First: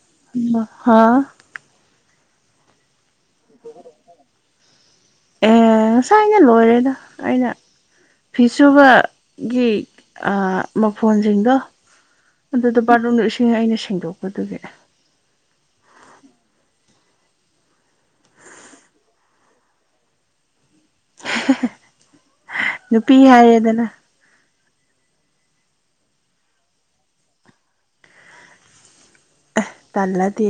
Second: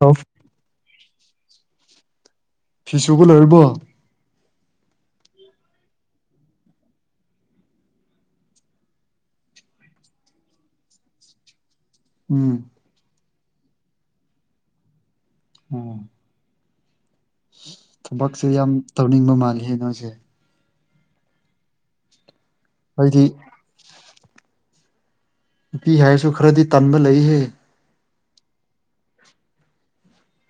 of ꯍꯥ ꯐꯤꯁꯨꯕ ꯂꯣꯏꯔꯕꯣ ꯑꯦ ꯉꯁꯥꯏꯅ ꯂꯣꯏꯔꯦꯗ ꯑꯩꯅ ꯐꯤꯁꯨꯕꯒꯤ ꯑꯥ ꯃꯐꯣꯟꯁꯤꯡꯗꯣ ꯎꯝ ꯑꯗꯨꯗ ꯕꯥꯠꯔꯨꯝꯗ ꯏꯁꯤꯡ ꯑꯩꯅ ꯁꯦꯡꯗꯣꯛꯄꯗꯨꯒꯤ ꯑꫭ ꯊꯕꯛꯁꯦ ꯌꯥꯝ ꯇꯧꯅꯤꯡꯕ ꯃꯥꯜꯂꯤ ꯅꯣꯏꯁꯦ ꯅꯨꯄꯤ ꯑꯩꯗꯤ ꯍꯥꯏꯔ‌ꯦꯗꯅ ꯅꯨꯄꯤ ꯍꯥꯏꯔꯁꯨ ꯈꯔꯗꯤ ꯇꯟꯕ ꯂꯩꯍꯦ ꯑꯦ ꯇꯜꯂꯗꯤ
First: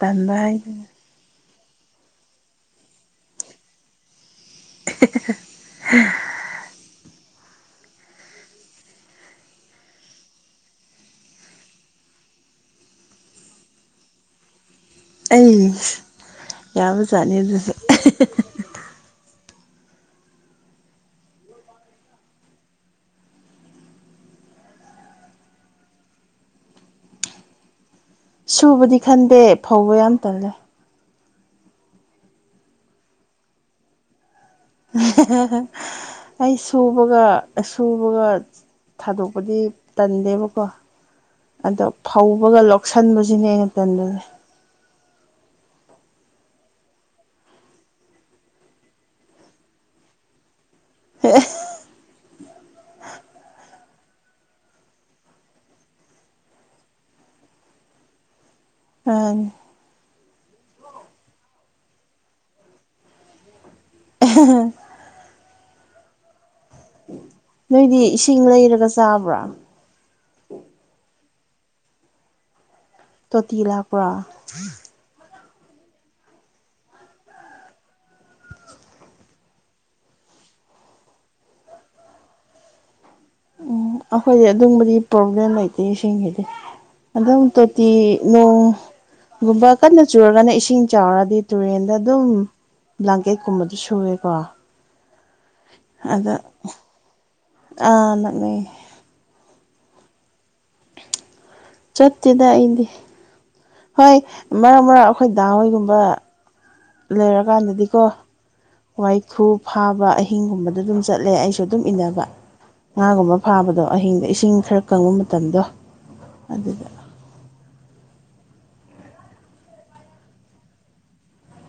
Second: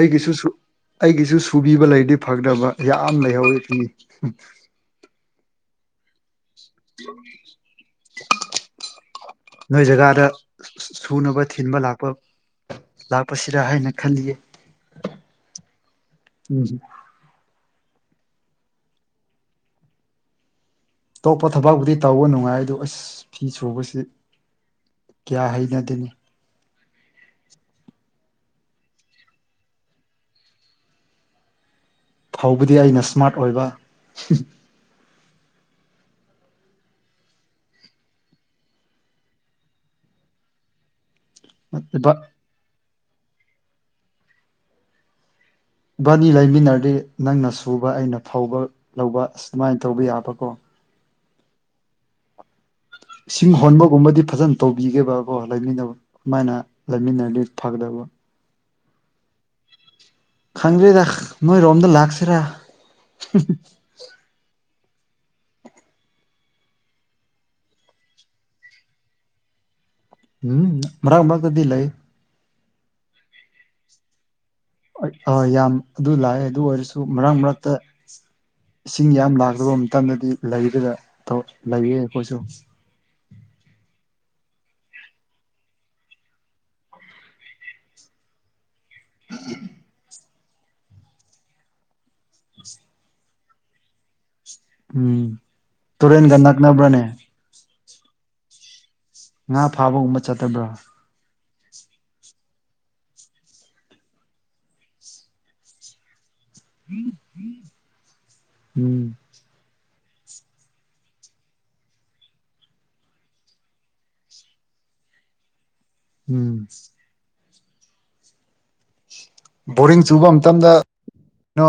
ꯇꯟꯕ ꯍꯥꯏꯗꯨꯅꯤ ꯑꯩꯒꯤꯁꯨꯕꯤꯕ ꯂꯩꯗꯤ ꯐꯒꯗꯕ ꯌꯥꯝ ꯂꯩꯍꯧꯋꯤ ꯐꯤ [unintelligible] ꯅꯣꯏ ꯖꯒꯥꯗ ꯁꯨꯅꯕ ꯊꯤꯟꯕ ꯂꯥꯛꯄ ꯂꯥꯛꯄꯁꯤꯔ ꯍꯥꯏꯅ ꯈꯜꯂꯤꯌꯦ ꯑꯩ ꯎꯝ ꯌꯥꯕ ꯖꯥꯠꯅꯤ ꯑꯗꯨꯁꯨ ꯑꯇꯣꯞꯄ ꯊꯕꯛꯄꯕꯨꯗꯤ ꯇꯧꯕ ꯅꯨꯡꯉꯥꯏ ꯑꯗꯨ ꯑꯁ ꯐꯤ ꯁꯨꯕꯁꯤ ꯀꯌꯥ ꯍꯩꯅꯗꯅꯤ ꯁꯨꯕꯗꯤ ꯈꯟꯗꯦ ꯐꯧꯕ ꯌꯥꯝ ꯇꯜꯂꯦ ꯐꯧꯕꯗꯤ ꯑꯩꯅ ꯁ꯭ꯃꯥꯔꯠ ꯑꯣꯏꯕ ꯑꯩ ꯁꯨꯕꯒ ꯁꯨꯕꯒ ꯊꯥꯗꯣꯛꯄꯗꯤ ꯇꯟꯗꯦꯕꯀꯣ ꯑꯗꯣ ꯐꯧꯕꯒ ꯂꯧꯁꯟꯕꯁꯤꯅꯦ ꯑꯩꯅ ꯇꯟꯗꯨꯅꯦ ꯏꯕꯥꯅꯤ ꯂꯩꯃꯤꯟꯅꯔꯗꯤ ꯅꯪꯅ ꯁꯨꯕ ꯑꯩꯅ ꯐꯧꯕ ꯂꯧꯕ ꯑꯃꯥꯏꯅ ꯇꯧꯕ ꯌꯥꯕꯀꯣ ꯑꯦ ꯏꯁꯤꯡ ꯍꯣꯟꯕꯒꯨꯝꯕꯗꯤ ꯐꯖꯅ ꯇꯧꯕꯤꯒꯦꯕꯀꯣ ꯂꯩꯃꯤꯟꯅꯕ ꯑꯗꯨꯃꯥꯏꯅ ꯂꯩꯃꯤꯟꯅꯗꯤ ꯐꯒꯗꯕ ꯑ ꯈꯪꯗ꯭ꯔꯤꯗ ꯅꯣꯏꯔꯣꯝꯗ ꯂꯥꯛꯁꯤꯔꯥ [unintelligible] ꯅꯣꯏꯗꯤ ꯏꯁꯤꯡ ꯂꯩꯔꯒ ꯆꯥꯕ꯭ꯔꯥ ꯎꯝ ꯃꯔꯛ ꯃꯔꯛꯇꯗꯤ ꯂꯩ ꯇꯣꯇꯤ ꯂꯥꯛꯄꯔ ꯌꯥꯝ ꯑꯗꯨ ꯂꯥꯛꯑꯦ ꯑꯗꯨ ꯑꯣꯏꯔꯁꯨ ꯃꯔꯛ ꯃꯔꯛꯇ ꯏꯁꯤꯡ ꯌꯥꯝ ꯂꯥꯛꯇꯕ ꯃꯇꯝꯗꯗꯤ ꯂꯩꯒꯦꯔ ꯇꯧ ꯂꯩꯌꯦ ꯑꯩꯈꯣꯏꯁꯨ ꯎꯝ ꯑꯩꯈꯣꯏꯗꯤ ꯑꯗꯨꯝꯕꯗꯤ ꯄ꯭ꯔꯣꯕ꯭ꯂꯦꯝ ꯂꯩꯇꯦ ꯏꯁꯤꯡꯒꯤꯗꯤ ꯑꯗꯨꯝ ꯇꯣꯇꯤ ꯅꯣꯡꯒꯨꯝꯕ ꯀꯟꯅ ꯆꯨꯔꯒꯅ ꯏꯁꯤꯡ ꯆꯥꯎꯔꯗꯤ ꯇꯨꯔꯦꯟꯗ ꯑꯗꯨꯝ ꯕ꯭ꯂꯥꯡꯀꯦꯠꯀꯨꯝꯕꯗ ꯁꯨꯔꯦꯀꯣ ꯎꯝ ꯑꯗ ꯇꯨꯔꯦꯟꯒ ꯅꯛꯅꯕ꯭ꯔꯅꯦ ꯑ ꯅꯛꯅꯩꯌꯦ ꯉꯥ ꯐꯥꯕꯒꯨꯝꯕ ꯆꯠꯇꯕ꯭ꯔꯥ ꯆꯠꯇꯦꯗ ꯑꯩꯗꯤ ꯍꯣꯏ ꯃꯔꯛ ꯃꯔꯛ ꯑꯩꯈꯣꯏ ꯗꯥ ꯍꯣꯏꯒꯨꯝꯕ ꯂꯩꯔꯀꯥꯟꯗꯗꯤꯀꯣ ꯎꯝ ꯋꯥꯏ ꯈꯨꯨ ꯐꯥꯕ ꯑꯍꯤꯡꯒꯨꯝꯕꯗ ꯑꯗꯨꯝ ꯆꯠꯂꯦ ꯑꯩꯁꯨ ꯑꯗꯨꯝ ꯏꯟꯅꯕ ꯉꯥꯒꯨꯝꯕ ꯐꯥꯕꯗꯣ ꯑꯍꯤꯡꯗ ꯏꯁꯤꯡ ꯈꯔ ꯀꯪꯕ ꯃꯇꯝꯗꯣ ꯎꯝ ꯑꯗꯨꯗ ꯕꯣꯔꯤꯡ ꯆꯨꯕ ꯃꯇꯝꯗ ꯅꯣ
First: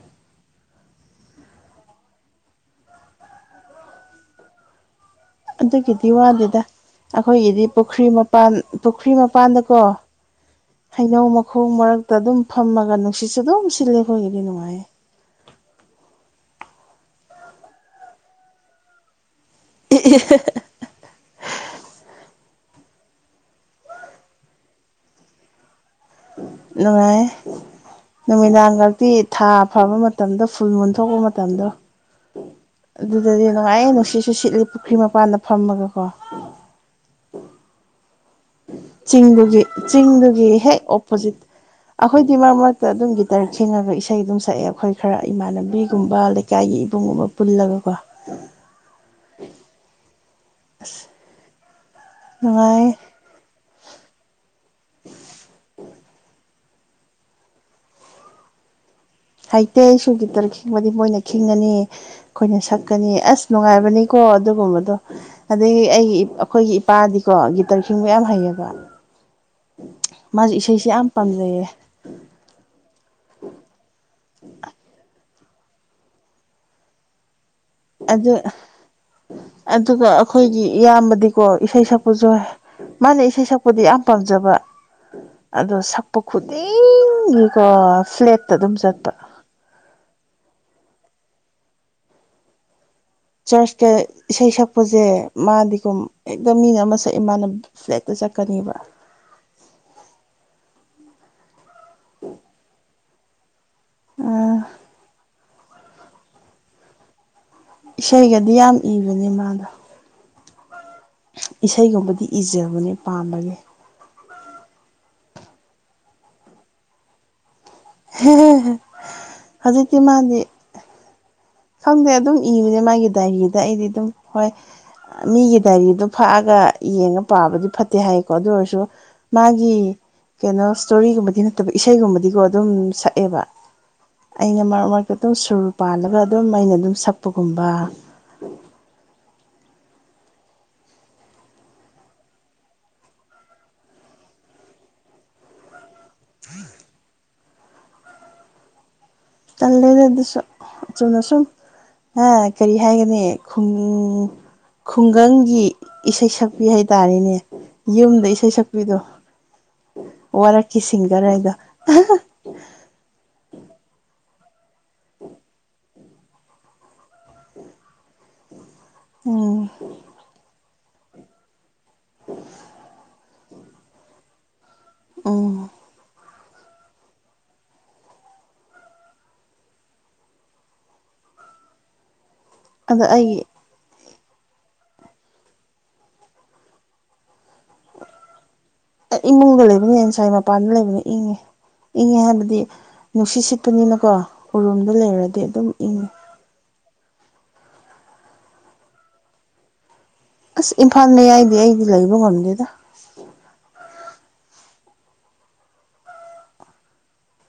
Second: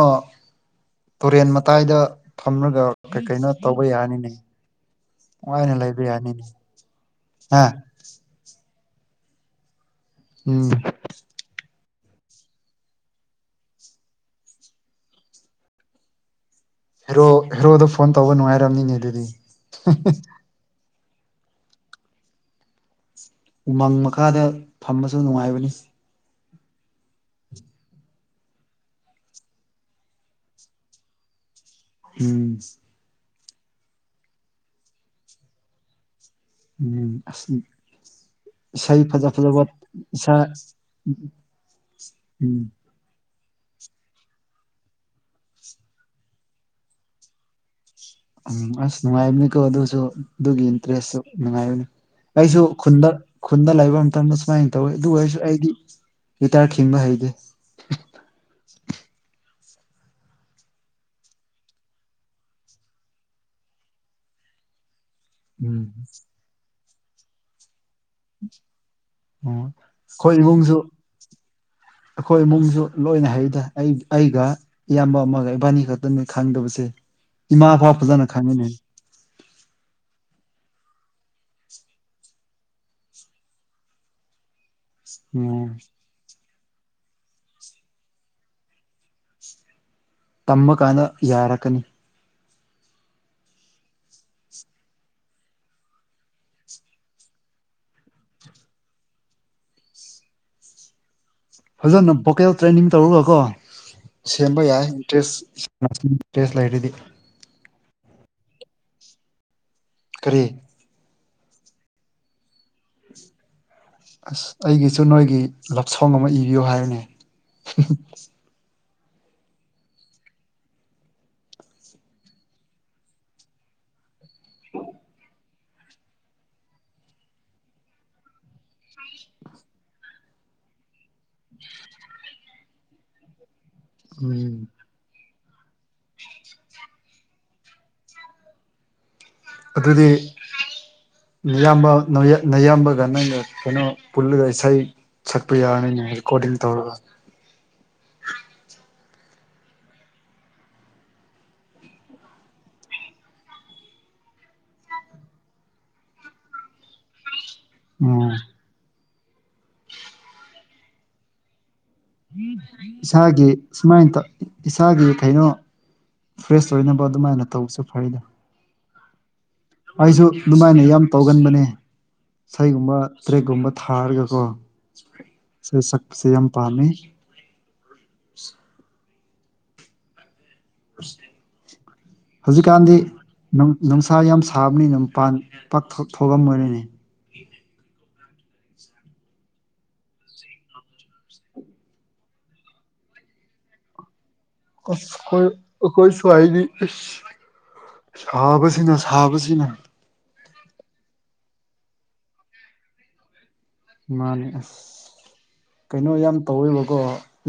ꯇꯣꯔꯦꯟ ꯃꯇꯥꯏꯗ ꯐꯝꯔꯒ ꯀꯩ ꯀꯩꯅꯣ ꯇꯧꯕ ꯌꯥꯅꯤꯅꯦ ꯅꯨꯡꯉꯥꯏꯅ ꯂꯩꯕ ꯑꯗꯨꯒꯤꯗꯤ ꯌꯥꯅꯤꯅꯦ ꯋꯥꯗꯦꯗ ꯍꯥ ꯑꯈꯣꯏꯒꯤꯗꯤ ꯄꯨꯈ꯭ꯔꯤ ꯃꯄꯥꯟ ꯄꯨꯈ꯭ꯔꯤ ꯃꯄꯥꯟꯗꯀꯣ ꯎꯝ ꯍꯩꯅꯧ ꯃꯈꯣꯡ ꯃꯔꯛꯇ ꯑꯗꯨꯝ ꯐꯝꯃꯒ ꯅꯨꯡꯁꯤꯠꯁꯨ ꯑꯗꯨꯝ ꯁꯤꯠꯂꯦ ꯑꯩꯈꯣꯏꯒꯤꯗꯤ ꯅꯨꯡꯉꯥꯏꯌꯦ ꯍꯦꯔꯣ ꯍꯦꯔꯣꯗ ꯐꯣꯟ ꯇꯧꯕ ꯅꯨꯡꯉꯥꯏꯔꯝꯅꯤꯅꯦ ꯑꯗꯨꯗꯤ [unintelligible] ꯎꯃꯪ ꯃꯈꯥꯗ ꯐꯝꯕꯁꯨ ꯅꯨꯡꯉꯥꯏꯕꯅꯤ ꯅꯨꯡꯉꯥꯏꯌꯦ ꯅꯨꯃꯤꯗꯥꯡꯒꯛꯇꯤ ꯊꯥ ꯐꯕ ꯃꯇꯝꯗꯣ ꯐꯨꯜ ꯃꯨꯟ ꯊꯣꯛꯄ ꯃꯇꯝꯗꯣ ꯎꯝ ꯑꯗꯨꯗꯗꯤ ꯅꯨꯡꯉꯥꯏꯌꯦ ꯅꯨꯡꯁꯤꯠꯁꯨ ꯁꯤꯠꯂꯤ ꯄꯨꯈ꯭ꯔꯤ ꯃꯄꯥꯟꯗ ꯐꯝꯃꯒꯀꯣ ꯎꯝ ꯑꯁ ꯏꯁꯩ ꯐꯖ ꯆꯤꯡꯗꯨꯒꯤ ꯐꯖꯕ ꯏꯁꯥ ꯆꯤꯡꯗꯨꯒꯤ ꯍꯦꯛ ꯑꯣꯄꯣꯖꯤꯠ ꯑꯩꯈꯣꯏꯗꯤ ꯃꯔꯛ ꯎꯝ ꯃꯔꯛ ꯇ ꯑꯗꯨꯝ ꯒꯤꯇꯔ ꯈꯤꯡꯉꯒ ꯏꯁꯩ ꯑꯗꯨꯝ ꯁꯛꯑꯦ ꯑꯩꯈꯣꯏ ꯈꯔ ꯏꯃꯥꯟꯅꯕꯤꯒꯨꯝꯕ ꯂꯩꯀꯥꯏꯒꯤ ꯏꯕꯨꯡꯒꯨꯝꯕ ꯄꯨꯜꯂꯒꯀꯣ ꯎꯝ ꯑꯁ ꯅꯨꯡꯉꯥꯏꯕꯅꯤꯀꯣ ꯑꯗꯨꯁꯨ ꯑꯗꯨꯒꯤ ꯑꯁ ꯏꯟꯇ꯭ꯔꯦꯁꯁꯨ ꯅꯨꯡꯉꯥꯏꯕꯅꯤ ꯑꯩꯁꯨ ꯅꯨꯡꯉꯥꯏ ꯈꯨꯟꯗ ꯈꯨꯟꯗ ꯂꯩꯕ ꯃꯇꯝꯗ ꯁꯨꯃꯥꯏꯅ ꯇꯧꯋꯦ ꯑꯗꯨ ꯑꯣꯏꯔꯁꯨ ꯑꯩꯗꯤ ꯒꯤꯇꯔ ꯈꯤꯡꯕ ꯍꯩꯗꯦ ꯍꯩꯇꯦ ꯑꯩꯁꯨ ꯒꯤꯇꯔ ꯈꯤꯡꯕꯗꯤ ꯃꯣꯏꯅ ꯈꯤꯡꯒꯅꯤ ꯑꯩꯈꯣꯏꯅ ꯁꯛꯀꯅꯤ ꯑꯁ ꯅꯨꯡꯉꯥꯏꯕꯅꯤꯀꯣ ꯑꯗꯨꯒꯨꯝꯕꯗꯣ ꯑꯗꯒꯤ ꯎꯝ ꯑꯩꯒꯤ ꯏ ꯑꯩꯈꯣꯏꯒꯤ ꯏꯄꯥꯗꯤꯀꯣ ꯒꯤꯇꯔ ꯈꯤꯡꯕ ꯌꯥꯝ ꯍꯩꯌꯦꯕ ꯑꯣ ꯈꯣꯏ ꯃꯥꯁꯨ ꯏꯃꯨꯡꯁꯨ ꯏꯁꯩꯁꯦ ꯌꯥꯝ ꯄꯥꯝꯖꯩꯌꯦ ꯑꯈꯣꯏ ꯏꯃꯨꯡꯁꯨ ꯂꯣꯏꯅ ꯍꯩꯗ ꯑꯩ ꯑꯩꯒ ꯏꯌꯥꯝꯕ ꯑꯃꯒ ꯏꯕꯥꯟꯅꯤ ꯈꯛꯇꯅꯦ ꯈꯪꯗꯕꯁꯦ ꯏꯃꯥ ꯐꯥꯎ ꯑꯗꯨ ꯐꯖꯟꯅ ꯈꯪꯉꯤꯅꯦ ꯑꯗꯨꯒ ꯑꯩꯈꯣꯏꯒꯤ ꯏꯌꯥꯝꯕꯗꯤꯀꯣ ꯏꯁꯩ ꯁꯛꯄꯁꯨ ꯃꯥꯅ ꯏꯁꯩ ꯁꯛꯄꯗꯤ ꯌꯥꯝ ꯄꯥꯝꯖꯕ ꯎꯝ ꯑꯗꯣ ꯁꯛꯄ ꯈꯨꯗꯤꯡꯒꯤꯀꯣ ꯐ꯭ꯂꯦꯠꯇ ꯑꯗꯨꯝ ꯆꯠꯄ ꯇꯝꯃ ꯀꯥꯟꯗ ꯌꯥꯔꯛꯀꯅꯤ ꯆꯔꯁꯇ ꯏꯁꯩ ꯁꯛꯄꯁꯦ ꯃꯥꯗꯤꯒꯨꯝ ꯍꯦꯛꯇ ꯃꯤꯅ ꯑꯃ ꯁꯛꯑꯦ ꯃꯥꯅ ꯐ꯭ꯂꯦꯠꯇ ꯆꯠꯀꯅꯤꯕ ꯐꯖꯟꯅ ꯚꯣꯀꯦꯜ ꯇ꯭ꯔꯦꯅꯤꯡ ꯇꯧꯔꯒꯀꯣ ꯁꯦꯝꯕ ꯌꯥꯏ ꯏꯟꯇ꯭ꯔꯦꯁ [unintelligible] ꯇꯦꯁ ꯂꯩꯔꯗꯤ ꯏꯁꯩꯒꯗꯤ ꯌꯥꯝ ꯏꯕꯅꯦ ꯃꯥꯗꯣ ꯀꯔꯤ ꯏꯁꯩꯒꯨꯝꯕꯗꯤ ꯏꯖꯕꯅꯦ ꯄꯥꯝꯕꯅꯦ ꯑꯥꯁ ꯑꯩꯒꯤꯁꯨ ꯅꯣꯏꯒꯤ ꯂꯞ ꯁꯣꯡ ꯑꯃ ꯏꯕꯤꯌꯨ ꯍꯥꯏꯌꯨꯅꯦ ꯍꯤꯍꯦ ꯍꯦ ꯍꯧꯖꯤꯛꯇꯤ ꯃꯥꯗꯤ ꯈꯪꯗꯦ ꯑꯗꯨꯝ ꯏꯕꯅꯦ ꯃꯥꯒꯤ ꯗꯥꯏꯔꯤꯗ ꯑꯩꯗꯤ ꯑꯗꯨꯝ ꯍꯣꯏ ꯃꯤꯒꯤ ꯗꯥꯏꯔꯤꯗꯨ ꯐꯥꯛꯑꯒ ꯌꯦꯡꯉ ꯄꯥꯕꯗꯤ ꯐꯠꯇꯦ ꯍꯥꯏꯌꯦꯀꯣ ꯑꯗꯨ ꯑꯣꯏꯔꯁꯨ ꯃꯥꯒꯤ ꯀꯩꯅꯣ ꯏꯁꯇꯣꯔꯤꯒꯨꯝꯕꯗꯤ ꯅꯠꯇꯕ ꯏꯁꯩꯒꯨꯝꯕꯗꯤꯀꯣ ꯑꯗꯨꯝ ꯁꯛꯑꯦꯕ ꯎꯝ ꯑꯩꯅ ꯃꯔꯛ-ꯃꯔꯛꯇ ꯑꯗꯨꯝ ꯁꯨꯔ ꯄꯥꯜꯂꯒ ꯑꯗꯨꯝ ꯑꯩꯅ ꯑꯗꯨꯝ ꯁꯛꯄꯒꯨꯝꯕ ꯑꯗꯨꯗꯤ ꯅꯌꯥꯝꯕ ꯅꯌꯥꯝꯕꯒ ꯅꯪꯅ ꯀꯩꯅꯣ ꯄꯨꯜꯂꯒ ꯏꯁꯩ ꯁꯛꯄ ꯌꯥꯔꯅꯤꯅꯦ ꯔꯦꯀꯣꯔꯗꯤꯡ ꯇꯧꯔꯒ ꯇꯜꯂꯦꯗ ꯑꯗꯨꯁꯨ ꯆꯨꯝꯅꯁꯨꯝ ꯍꯥ ꯀꯔꯤ ꯍꯥꯏꯒꯅꯤ ꯈꯨꯝ ꯃꯨ ꯈꯨꯡꯒꯪꯒꯤ ꯏꯁꯩ ꯁꯛꯄꯤ ꯍꯥꯏꯇꯥꯔꯦꯅꯦ ꯌꯨꯝꯗ ꯎꯝ ꯏꯁꯩ ꯁꯛꯄꯤꯗꯣ ꯋꯥꯔꯛꯀꯤ ꯁꯤꯡꯒꯔ ꯍꯥꯏꯗꯣ ꯏꯁꯥꯒꯤ ꯁꯨꯃꯥꯏꯅ ꯇꯧ ꯏꯁꯥꯒꯤ ꯀꯩꯅꯣ ꯐ꯭ꯔꯦꯁ ꯑꯣꯏꯅꯕ ꯑꯗꯨꯃꯥꯏꯅ ꯇꯧꯕꯁꯨ ꯐꯩꯗ ꯎꯪ ꯑꯩꯖꯨ ꯑꯗꯨꯃꯥꯏꯅ ꯌꯥꯝ ꯇꯧꯒꯟꯕꯅꯦ ꯏꯁꯩꯒꯨꯝꯕ ꯇ꯭ꯔꯦꯛꯀꯨꯝꯕ ꯊꯥꯔꯒꯀꯣ ꯑꯣꯑꯣ ꯑꯗꯣ ꯁꯛꯄꯁꯦ ꯌꯥꯝ ꯄꯥꯝꯃꯤ ꯍꯨꯖꯤꯛꯀꯥꯟꯗꯤ ꯑꯗ ꯑꯩꯒꯤ ꯅꯨꯡ ꯅꯨꯡꯁꯥ ꯌꯥꯝ ꯁꯥꯕꯅꯤꯅ ꯃꯄꯥꯟ ꯄꯥꯛ ꯊꯣꯛ ꯊꯣꯛꯑꯝꯃꯔꯣꯏꯅꯦ ꯏꯃꯨꯡꯗ ꯂꯩꯕꯅ ꯍꯦꯟ ꯁꯥꯏ ꯃꯄꯥꯟꯗ ꯂꯩꯕꯅ ꯏꯪꯉꯦ ꯏꯪꯉꯦ ꯍꯥꯏꯕꯗꯤ ꯅꯨꯡꯁꯤꯠ ꯁꯤꯠꯄꯅꯤꯅꯀꯣ ꯎꯔꯨꯝꯗ ꯑꯁ ꯂꯩꯔꯗꯤ ꯑꯩꯈꯣꯏ ꯑꯗꯨꯝ ꯏꯪꯉꯤ ꯑꯩꯈꯣꯏ ꯁ꯭ꯋꯥꯏꯗꯤ ꯏꯁ ꯁꯥꯕꯖꯤꯅ ꯁꯥꯕꯖꯤꯅ ꯑꯥꯁ ꯏꯝꯐꯥꯜ ꯃꯌꯥꯏꯗꯤ ꯑꯩꯗꯤ ꯂꯩꯕ ꯉꯝꯗꯦꯗ ꯃꯥꯟꯅꯦ ꯑꯁ ꯀꯩꯅꯣ ꯌꯥꯝ ꯇꯧꯋꯦꯕꯀꯣ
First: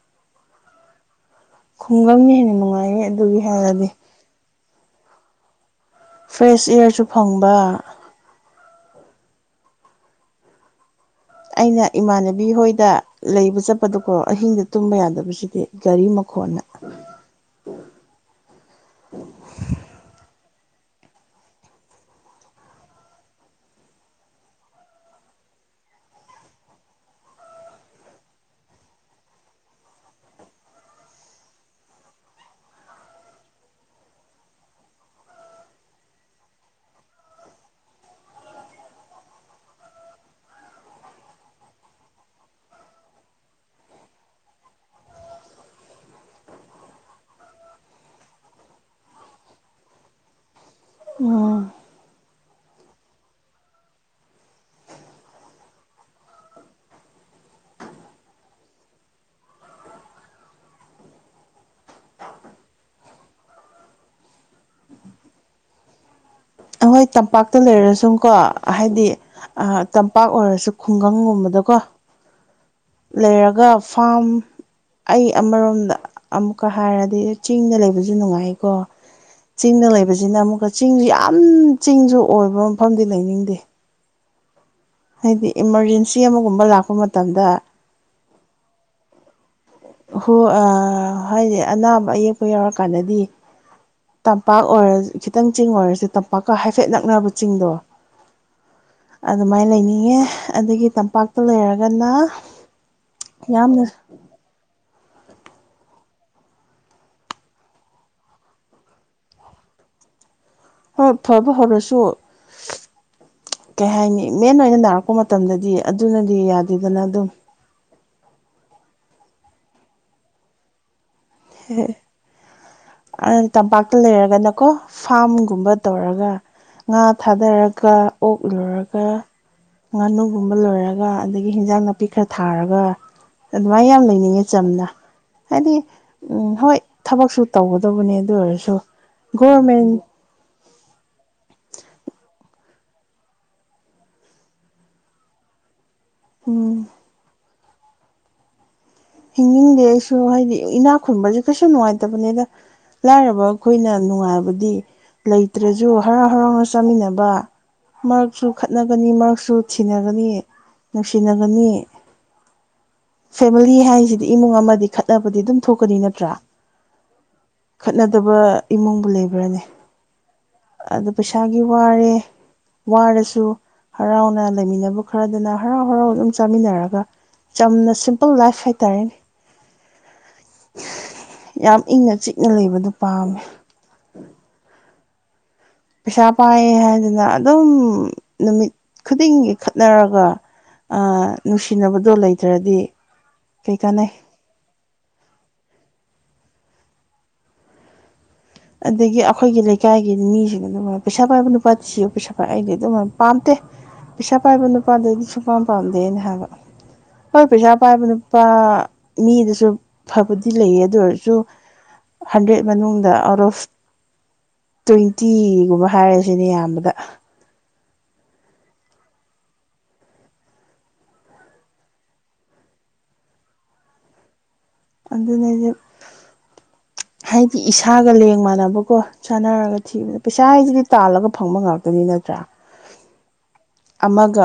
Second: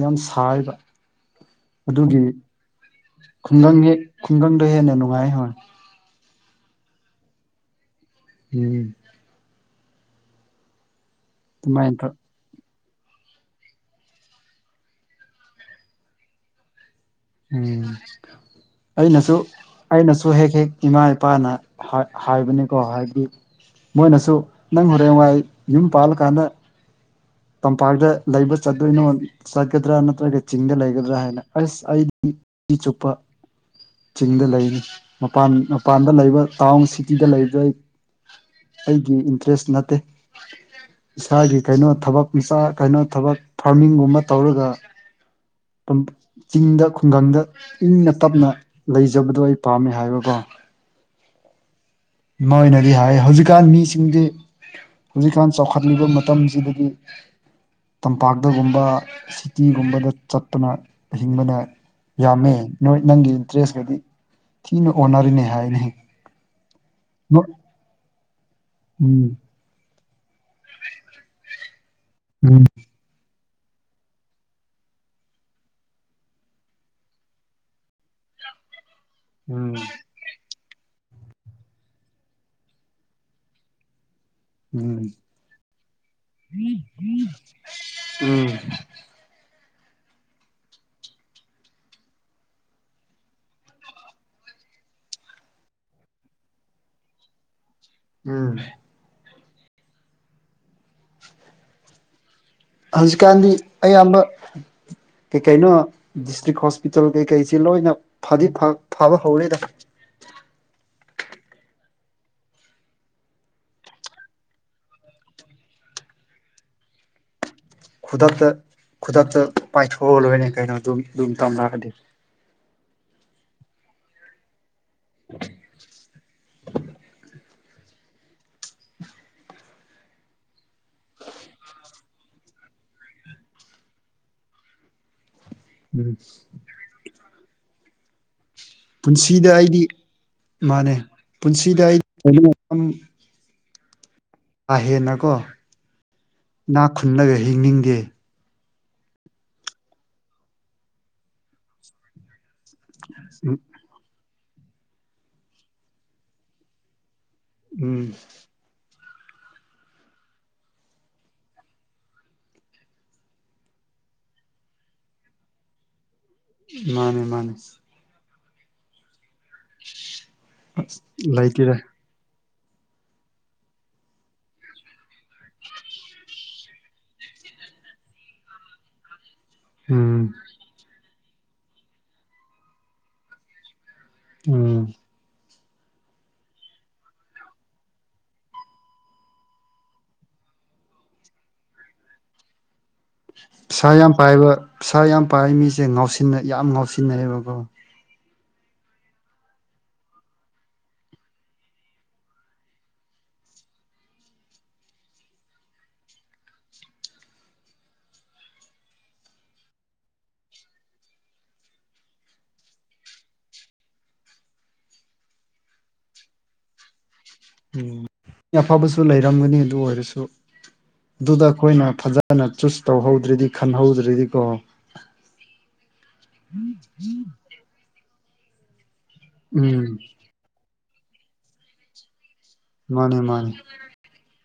ꯌꯥꯝ ꯁꯥꯏꯑꯦꯕ ꯈꯨꯡꯒꯪꯅ ꯍꯦꯟꯅ ꯅꯨꯡꯉꯥꯏꯌꯦ ꯑꯗꯨꯒꯤ ꯈꯨꯡꯒꯪ ꯍꯥꯏꯔꯗꯤ ꯍꯦꯛ ꯈꯨꯡꯒꯪꯗ ꯍꯦꯟꯅ ꯅꯨꯡꯉꯥꯏꯌꯦ ꯍꯣꯏ ꯐ꯭ꯔꯦꯁ ꯏꯌꯥꯔꯁꯨ ꯐꯪꯕ INAUDIBLE ꯑꯩꯅ ꯑꯗꯨꯃꯥꯏꯅ ꯇꯧ ꯏꯃꯥꯟꯅ ꯕꯤꯍꯣꯏꯗ ꯂꯩꯕ ꯆꯠꯄꯗꯀꯣ ꯑꯍꯤꯡꯗ ꯇꯨꯝꯕ ꯌꯥꯗꯕꯁꯤꯗꯤ ꯒꯥꯔꯤ ꯃꯈꯣꯟꯅ ꯎꯪ ꯑꯩꯅꯖꯨ ꯑꯩꯅꯁꯨ ꯍꯦꯛ ꯍꯦꯛ ꯏꯃꯥ ꯏꯄꯥꯅ ꯍꯥꯏ ꯍꯥꯏꯕꯅꯤꯀꯣ ꯍꯥꯏꯗꯤ ꯃꯣꯏꯅꯁꯨ ꯅꯪ ꯍꯣꯔꯦꯟꯋꯥꯏ ꯌꯨꯝ ꯄꯥꯜꯂꯀꯥꯟꯗ ꯇꯝꯄꯥꯛꯇ ꯂꯩꯕ ꯆꯠꯇꯣꯏꯅꯣ ꯆꯠꯀꯗ꯭ꯔꯥ ꯅꯠꯇ꯭ꯔꯒ ꯆꯤꯡꯗ ꯂꯩꯒꯗ꯭ꯔꯥ ꯍꯥꯏꯅ ꯑꯥꯁ ꯑꯩ ꯏꯆꯨꯞꯄ ꯆꯤꯡꯗ ꯂꯩꯅꯤ ꯃꯄꯥꯟ ꯃꯄꯥꯟꯗ ꯂꯩꯕ ꯇꯥꯎꯟ ꯁꯤꯇꯤꯗ ꯂꯩꯕꯗꯣ ꯑꯩ ꯑꯩꯒꯤ ꯏꯟꯇ꯭ꯔꯦꯁ ꯅꯠꯇꯦ ꯏꯁꯥꯒꯤ ꯀꯩꯅꯣ ꯊꯕꯛ ꯃꯤꯆꯥ ꯀꯩꯅꯣ ꯊꯕꯛ ꯐꯥꯔꯃꯤꯡꯒꯨꯝꯕ ꯇꯧꯔꯒ ꯇꯨꯝ ꯆꯤꯡꯗ ꯈꯨꯡꯒꯪꯗ ꯏꯪꯅ ꯇꯞꯅ ꯂꯩꯖꯕꯗꯣ ꯑꯩ ꯄꯥꯝꯃꯦ ꯍꯥꯏꯕꯀꯣ ꯎꯝ ꯃꯣꯏꯅꯗꯤ ꯍꯥꯏꯌꯦ ꯍꯧꯖꯤꯛꯀꯥꯟ ꯃꯤꯁꯤꯡꯗꯤ ꯍꯧꯖꯤꯛꯀꯥꯟ ꯆꯥꯎꯈꯠꯂꯤꯕ ꯃꯇꯝꯁꯤꯗꯗꯤ ꯇꯝꯄꯥꯛꯇꯒꯨꯝꯕ ꯁꯤꯇꯤꯒꯨꯝꯕꯗ ꯆꯠꯇꯅ ꯍꯤꯡꯕꯗ ꯌꯥꯝꯃꯦ ꯅꯣꯏ ꯅꯪꯒꯤ ꯏꯟꯇꯔꯦꯁꯀꯗꯤ ꯊꯤꯅ ꯑꯣꯟꯅꯔꯅꯤ ꯍꯥꯏꯅꯦ ꯑꯩꯈꯣꯏ ꯎꯝ ꯇꯝꯄꯥꯛꯇ ꯂꯩꯔꯁꯨꯝꯀꯣ ꯍꯥꯏꯗꯤ ꯎꯝ ꯑꯥ ꯇꯝꯄꯥꯛ ꯑꯣꯏꯔꯁꯨ ꯈꯨꯡꯒꯪꯒꯨꯝꯕꯗꯀꯣ ꯎꯝ ꯂꯩꯔꯒ ꯐꯥꯝ ꯑꯩ ꯑꯃꯔꯣꯝꯗ ꯑꯃꯨꯛꯀ ꯍꯥꯏꯔꯗꯤ ꯆꯤꯡꯗ ꯂꯩꯕꯖꯨ ꯅꯨꯡꯉꯥꯏꯀꯣ ꯆꯤꯡꯗ ꯂꯩꯕꯁꯤꯅ ꯑꯃꯨꯛꯀ ꯆꯤꯡꯁꯨ ꯌꯥꯝ ꯆꯤꯡꯁꯨ ꯑꯣꯏꯕ ꯃꯐꯝꯗꯤ ꯂꯩꯅꯤꯡꯗꯦ ꯎꯝ ꯎꯝ ꯍꯥꯏꯗꯤ ꯏꯃꯔꯖꯦꯟꯁꯤ ꯑꯃꯒꯨꯝꯕ ꯂꯥꯛꯄ ꯃꯇꯝꯗ ꯎꯝ ꯍꯣ ꯑꯥ ꯍꯥꯏꯗꯤ ꯑꯅꯥꯕ ꯑꯌꯦꯛꯄ ꯌꯥꯎꯔꯀꯥꯟꯗꯗꯤ ꯇꯝꯄꯥꯛ ꯑꯣꯏꯔ ꯈꯤꯇꯪ ꯆꯤꯡ ꯑꯣꯏꯔꯁꯨ ꯇꯝꯄꯥꯛꯀ ꯍꯥꯏꯐꯦꯠ ꯅꯛꯅꯕ ꯆꯤꯡꯗꯣ ꯎꯝ ꯑꯗꯨꯃꯥꯏꯅ ꯂꯩꯅꯤꯡꯉꯦ ꯑꯗꯒꯤ ꯇꯝꯄꯥꯛꯇ ꯂꯩꯔꯒꯅꯥ ꯍꯧꯖꯤꯛꯀꯥꯟꯗꯤ ꯑꯌꯥꯝꯕ ꯀꯩ ꯀꯩꯅꯣ ꯗꯤꯁꯇ꯭ꯔꯤꯛ ꯍꯣꯁꯄꯤꯇꯥꯜ ꯀꯩꯀꯩꯁꯤ ꯂꯣꯏꯅ ꯐꯗꯤ ꯐ ꯐꯕ ꯍꯧꯔꯦꯗ ꯍꯣꯏ ꯐꯕ ꯍꯧꯔꯁꯨ ꯀꯩ ꯍꯥꯏꯅꯤ ꯃꯦꯟ ꯑꯣꯏꯅ ꯅꯥꯔꯛꯄ ꯃꯇꯝꯗꯗꯤ ꯑꯗꯨꯅꯗꯤ ꯌꯥꯗꯦꯗꯅ ꯑꯗꯨꯝ ꯈꯨꯗꯛꯇ ꯈꯨꯗꯛꯇ ꯄꯥꯏꯊꯣꯛꯑ ꯂꯣꯏꯔꯦꯅꯦ ꯀꯩꯅꯣ ꯑꯗꯨ ꯑꯗꯨ ꯃꯇꯝ ꯂꯥꯛꯑꯗꯤ ꯑꯥ ꯇꯝꯄꯥꯛꯇ ꯂꯩꯔꯒꯅꯀꯣ ꯐꯥꯝꯒꯨꯝꯕ ꯇꯧꯔꯒ ꯉꯥ ꯊꯥꯗꯔꯒ ꯑꯣꯛ ꯂꯣꯏꯔꯒ ꯉꯥꯅꯨꯒꯨꯝꯕ ꯂꯣꯢꯔꯒ ꯑꯗꯒꯤ ꯍꯤꯟꯖꯥꯡ ꯅꯥꯄꯤ ꯈꯔ ꯊꯥꯔꯒ ꯑꯗꯨꯃꯥꯏꯅ ꯌꯥꯝ ꯂꯩꯅꯤꯡꯉꯦ ꯆꯝꯅ ꯍꯥꯏꯗꯤ ꯎꯝ ꯎꯝ ꯍꯣꯏ ꯊꯕꯛꯁꯨ ꯇꯧꯒꯗꯧꯕꯅꯦ ꯑꯗꯨ ꯑꯣꯏꯔꯁꯨ ꯄꯨꯟꯁꯤꯗ ꯑꯩꯗꯤ ꯒꯣꯔꯃꯦꯟ ꯃꯥꯅꯦ ꯄꯨꯟꯁꯤꯗ ꯑꯩꯗꯤ ꯊꯕꯛ ꯃꯐꯝ ꯀꯥ ꯍꯦꯟꯅꯀꯣ ꯎꯝ ꯏꯅꯥꯛ ꯈꯨꯟꯅꯒ ꯍꯤꯡꯅꯤꯡꯗꯦ ꯍꯤꯡꯅꯤꯡꯗꯦ ꯑꯩꯁꯨ ꯍꯥꯏꯗꯤ ꯏꯅꯥꯛ ꯈꯨꯟꯕꯁꯦ ꯀꯩꯁꯨ ꯅꯨꯡꯉꯥꯏꯇꯕꯅꯦꯗ ꯂꯥꯏꯔꯕ ꯎꯝ ꯑꯩꯈꯣꯏꯅ ꯅꯨꯡꯉꯥꯏꯕꯗꯤ ꯂꯩꯇ꯭ꯔꯁꯨ ꯍꯔꯥꯎ ꯍꯔꯥꯎꯅ ꯆꯥꯃꯤꯟꯅꯕ ꯎꯝ ꯃꯔꯛꯁꯨ ꯈꯠꯅꯒꯅꯤ ꯃꯔꯛꯁꯨ ꯊꯤꯅꯒꯅꯤ ꯅꯨꯡꯁꯤꯅꯒꯅꯤ ꯐꯦꯃꯤꯂꯤ ꯍꯥꯏꯁꯤꯗꯤ ꯏꯃꯨꯡ ꯑꯃꯗꯤ ꯈꯠꯅꯕꯗꯤ ꯑꯗꯨꯝ ꯊꯣꯛꯀꯅꯤ ꯅꯠꯇ꯭ꯔꯥ ꯃꯥꯅꯦ ꯃꯥꯅꯦ ꯈꯠꯅꯗꯕ ꯏꯃꯨꯡꯕꯨ ꯂꯩꯕ꯭ꯔꯣꯅꯦ ꯑꯗ ꯄꯩꯁꯥꯒꯤ ꯂꯩꯇꯦꯗ ꯋꯥꯔꯦ ꯋꯥꯔꯁꯨ ꯍꯔꯥꯎꯅ ꯂꯩꯃꯤꯟꯅꯕ ꯈꯔꯗꯨꯅ ꯍꯔꯥꯎ ꯍꯔꯥꯎ ꯑꯗꯨꯝ ꯆꯥꯃꯤꯟꯅꯔꯒ ꯆꯝꯅ ꯁꯤꯝꯄꯜ ꯂꯥꯏꯐ ꯍꯥꯏꯇꯥꯔꯦꯅꯦ ꯎꯝ ꯌꯥꯝ ꯏꯪꯅ ꯆꯤꯛꯅ ꯂꯩꯕꯗꯨ ꯄꯥꯝꯃꯦ ꯎꯝ ꯄꯩꯁꯥ ꯄꯥꯏꯌꯦ ꯍꯥꯏꯗꯅ ꯑꯗꯨꯝ ꯅꯨꯃꯤꯠ ꯈꯨꯗꯤꯡꯒꯤ ꯈꯠꯅꯔꯒ ꯑꯥ ꯅꯨꯡꯁꯤꯅꯕꯗꯣ ꯂꯩꯇ꯭ꯔꯗꯤ ꯀꯩ ꯄꯤꯁꯥ ꯀꯥꯟꯅꯩ ꯌꯥꯝ ꯄꯥꯏꯕ ꯄꯤꯁꯥ ꯌꯥꯝ ꯄꯥꯏꯕ ꯃꯤꯁꯦ ꯉꯥꯎꯁꯤꯟꯅ ꯌꯥꯝ ꯉꯥꯎꯁꯤꯟꯅꯩꯌꯦꯕꯀꯣ ꯑꯗꯒꯤ ꯑꯈꯣꯏꯒꯤ ꯂꯩꯀꯥꯏꯒꯤ ꯃꯤꯁꯤꯡ ꯑꯗꯨ ꯄꯩꯁꯥ ꯄꯥꯏꯕ ꯅꯨꯄꯥꯊꯤꯌꯣ ꯄꯩꯁꯥ ꯄꯥꯏ ꯑꯩꯗꯤ ꯑꯗꯨꯝ ꯍꯥꯏꯕꯅꯤ ꯄꯥꯝꯇꯦ ꯄꯩꯁꯥ ꯄꯥꯏꯕ ꯅꯨꯄꯥꯗꯣ ꯑꯩꯗꯤ ꯁꯨꯄꯥꯝ ꯄꯥꯝꯗꯦꯅ ꯍꯥꯏꯕ ꯍꯣꯏ ꯄꯩꯁꯥ ꯄꯥꯏꯕ ꯅꯨꯄꯥ ꯃꯤꯗꯁꯨ ꯐꯕꯗꯤ ꯂꯩꯌꯦ ꯑꯗꯨ ꯑꯣꯏꯔꯁꯨ ꯍꯟꯗ꯭ꯔꯦꯠ ꯃꯅꯨꯡꯗ ꯑꯥꯎꯠ ꯑꯣꯐ ꯇ꯭ꯋꯦꯟꯇꯤꯒꯨꯝꯕ ꯍꯥꯏꯔꯖꯤꯅꯦ ꯌꯥꯝꯕꯗ ꯎꯝ ꯌꯥꯐꯕꯁꯨ ꯂꯩꯔꯝꯒꯅꯤ ꯑꯗꯨ ꯑꯣꯏꯔꯁꯨ ꯗꯨꯗ ꯈꯣꯏꯅ ꯐꯖꯅ ꯆꯨꯁ ꯇꯧꯍꯧꯗ꯭ꯔꯗꯤ ꯈꯟꯍꯧꯗ꯭ꯔꯗꯤꯀꯣ ꯑꯗꯨꯅꯦꯗꯨ ꯍꯥꯏꯗꯤ ꯏꯁꯥꯒ ꯂꯦꯡ ꯃꯥꯟꯅꯕꯀꯣ ꯁꯥꯟꯅꯔꯒ ꯎꯝ ꯊꯤꯕꯗ ꯄꯩꯁꯥ ꯍꯥꯏꯖꯤꯗꯤ ꯇꯥꯜꯂꯒ ꯐꯪꯕ ꯉꯥꯛꯇꯅꯤ ꯅꯠꯇ꯭ꯔꯥ ꯃꯥꯅꯦ ꯃꯥꯅꯦ ꯑꯃꯒ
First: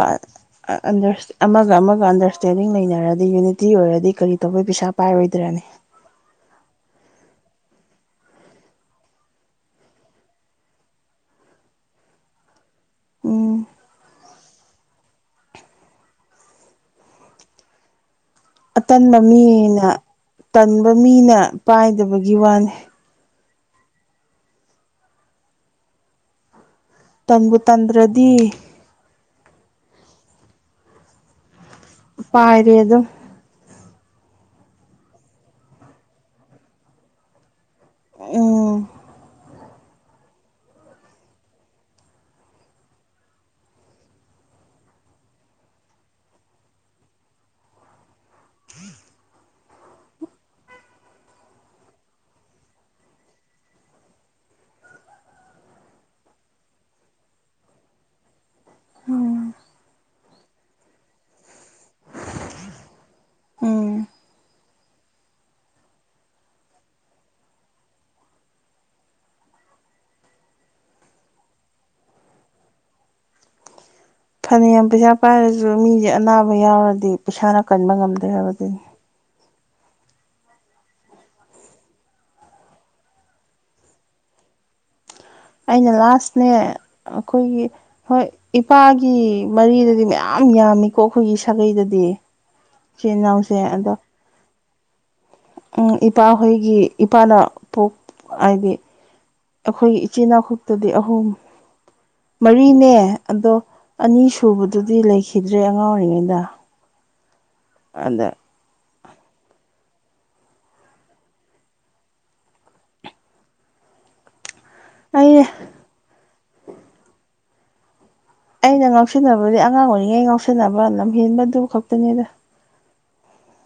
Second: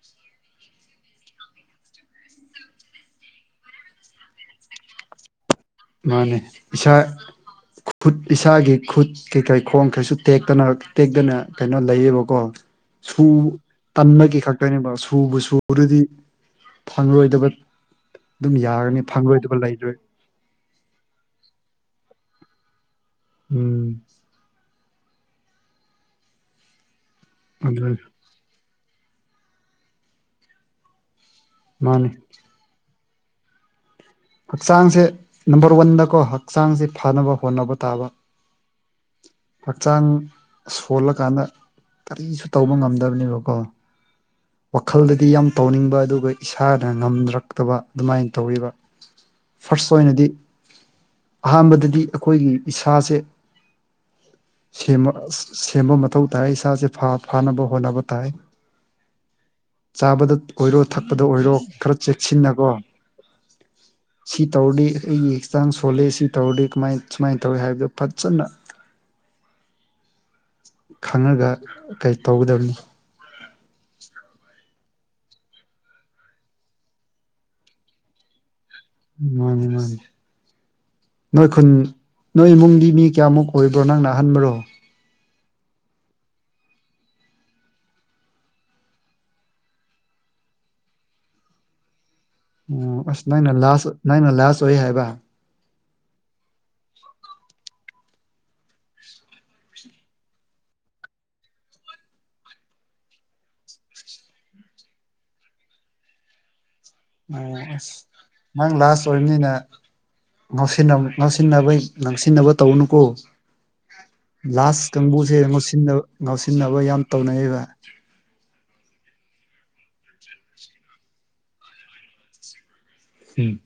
ꯑꯥ ꯑꯟꯗꯔꯥꯁ ꯑꯃꯒ ꯑꯃꯒ ꯑꯟꯗꯔꯁꯇꯦꯟꯗꯤꯡ ꯂꯩꯅꯔꯗꯤ ꯌꯨꯅꯤꯇꯤ ꯑꯣꯏꯔꯗꯤ ꯀꯔꯤ ꯇꯧꯕꯩ ꯄꯩꯁꯥ ꯄꯥꯏꯔꯣꯏꯗ꯭ꯔꯅꯦ ꯃꯥꯅꯦ ꯏꯁꯥ ꯐꯨꯠ ꯏꯁꯥꯒꯤ ꯈꯨꯠ ꯀꯩ ꯀꯩ ꯈꯣꯡ ꯀꯩꯁꯨ ꯇꯦꯛꯇꯅ ꯇꯦꯛꯇꯅ ꯀꯩꯅꯣ ꯂꯩꯌꯦꯕꯀꯣ ꯁꯨ ꯎꯝ ꯇꯟꯕꯒꯤ ꯈꯛꯇꯅꯦꯕ ꯁꯨꯕꯨ ꯁꯨꯔꯗꯤ ꯐꯪꯂꯣꯏꯗꯕ ꯑꯗꯨꯝ ꯌꯥꯒꯅꯤ ꯑꯇꯟꯕ ꯐꯪꯔꯣꯏꯗꯕ ꯃꯤꯅ ꯂꯩꯔꯣꯏ ꯇꯟꯕ ꯃꯤꯅ ꯄꯥꯏꯗꯕꯒꯤ ꯋꯥꯅꯤ ꯎꯝ ꯇꯟꯕꯨ ꯑꯗꯨꯅꯤ ꯇꯟꯗ꯭ꯔꯗꯤ ꯃꯥꯅꯤ ꯄꯥꯏꯔꯤ ꯑꯗꯨꯝ ꯍꯛꯆꯥꯡꯁꯦ ꯅꯝꯕꯔ ꯋꯥꯟꯗꯀꯣ ꯍꯛꯆꯥꯡꯖꯦ ꯐꯅꯕ ꯍꯣꯠꯅꯕ ꯇꯥꯕ ꯎꯝ ꯍꯛꯆꯥꯡ ꯁꯣꯜꯂꯀꯥꯟꯗ ꯀꯔꯤꯁꯨ ꯇꯧꯕ ꯉꯝꯗꯕꯅꯦꯕꯀꯣ ꯋꯥꯈꯜꯗꯗꯤ ꯌꯥꯝ ꯇꯧꯅꯤꯡꯕ ꯑꯗꯨꯒ ꯏꯁꯥꯅ ꯉꯝꯅꯔꯛꯇꯕ ꯑꯗꯨꯃꯥꯏ ꯇꯧꯋꯦꯕ ꯐꯥꯔꯁ ꯑꯣꯏꯅꯗꯤ ꯑꯍꯥꯟꯕꯗꯗꯤ ꯑꯈꯣꯏꯒꯤ ꯏꯁꯥꯁꯦ ꯁꯦꯝꯕ ꯁꯦꯝꯕ ꯃꯊꯧ ꯇꯥꯏ ꯏꯁꯥꯁꯦ ꯐꯥ ꯐꯥꯅꯕ ꯍꯣꯠꯅꯕ ꯇꯥꯏ ꯎꯝ ꯆꯥꯕꯗ ꯑꯣꯏꯔꯣ ꯊꯛꯄꯗ ꯑꯣꯏꯔꯣ ꯈꯔ ꯆꯦꯛꯁꯤꯟꯅꯀꯣ ꯎꯝ ꯁꯤ ꯇꯧꯔꯗꯤ ꯑꯩꯒꯤ ꯍꯛꯆꯥꯡ ꯁꯣꯜꯂꯦ ꯁꯤ ꯇꯧꯔꯗꯤ ꯀꯃꯥꯏ ꯁꯨꯃꯥꯏ ꯇꯧꯏ ꯍꯥꯏꯕꯗꯨ ꯐꯖꯅ ꯈꯪꯉꯒ ꯀꯩ ꯇꯧꯒꯗꯕꯅꯤ ꯐꯅꯤꯌꯥꯝ ꯄꯩꯁꯥ ꯄꯥꯏꯔꯖꯨ ꯃꯤꯖꯦ ꯑꯅꯥꯕ ꯌꯥꯎꯔꯗꯤ ꯄꯩꯁꯥꯅ ꯀꯟꯕ ꯉꯝꯗꯦ ꯍꯥꯏꯕꯗꯨꯅꯤ ꯃꯥꯅꯤ ꯃꯥꯅꯤ ꯅꯣꯏ ꯈꯨꯟ ꯅꯣꯏ ꯏꯃꯨꯡꯗꯤ ꯃꯤ ꯀꯌꯥꯃꯨꯛ ꯑꯣꯏꯕ꯭ꯔꯣ ꯅꯪꯅ ꯑꯍꯟꯕꯔꯣ ꯑꯩꯅ ꯂꯥꯁꯅꯦ ꯑꯈꯣꯏꯒꯤ ꯍꯣꯏ ꯏꯄꯥꯒꯤ ꯃꯔꯤꯗꯗꯤ ꯃꯌꯥꯝ ꯌꯥꯝꯃꯤꯀꯣ ꯑꯈꯣꯏꯒꯤ ꯁꯥꯒꯩꯗꯗꯤ ꯑꯣ ꯏꯆꯤꯜ ꯑꯁ ꯅꯪꯅ ꯏꯅꯥꯎꯁꯦ ꯂꯥꯁ ꯑꯗꯣ ꯅꯪꯅ ꯂꯥꯁ ꯑꯣꯏ ꯍꯥꯏꯕ ꯎꯝ ꯏꯄꯥꯍꯣꯏꯒꯤ ꯏꯄꯥꯅ ꯄꯣꯛ ꯍꯥꯏꯗꯤ ꯑꯈꯣꯏꯒꯤ ꯏꯆꯤꯟ ꯏꯅꯥꯎ ꯈꯛꯇꯗꯤ ꯑꯍꯨꯝ ꯃꯔꯤꯅꯦ ꯑꯗꯣ ꯑꯅꯤ ꯁꯨꯕꯗꯨꯗꯤ ꯂꯩꯈꯤꯗ꯭ꯔꯦ ꯑꯉꯥꯡ ꯑꯣꯏꯔꯤꯉꯩꯗ [unintelligible] ꯑꯥꯗ ꯅꯪ ꯂꯥꯁ ꯑꯣꯏꯕꯅꯤꯅ ꯉꯥꯎꯁꯤꯟꯕ ꯉꯥꯎꯁꯤꯟꯅꯕꯩ ꯂꯥꯡꯁꯤꯟꯅꯕ ꯇꯧꯅꯨꯀꯣ ꯂꯥꯁ ꯑꯩ ꯀꯥꯡꯕꯨꯁꯦ ꯉꯥꯎꯁꯤꯟꯅꯕ ꯉꯥꯎꯁꯤꯟꯅꯕ ꯌꯥꯝ ꯇꯧꯅꯩꯌꯦꯕ ꯑꯩꯅ ꯉꯥꯎꯁꯟꯅꯕꯗꯤ ꯑꯉꯥꯡ ꯑꯣꯏꯔꯤꯉꯩ ꯉꯥꯎꯁꯤꯟꯅꯕ ꯂꯝꯍꯦꯟꯕꯗꯨ ꯈꯛꯇꯅꯦꯗ ꯎꯝ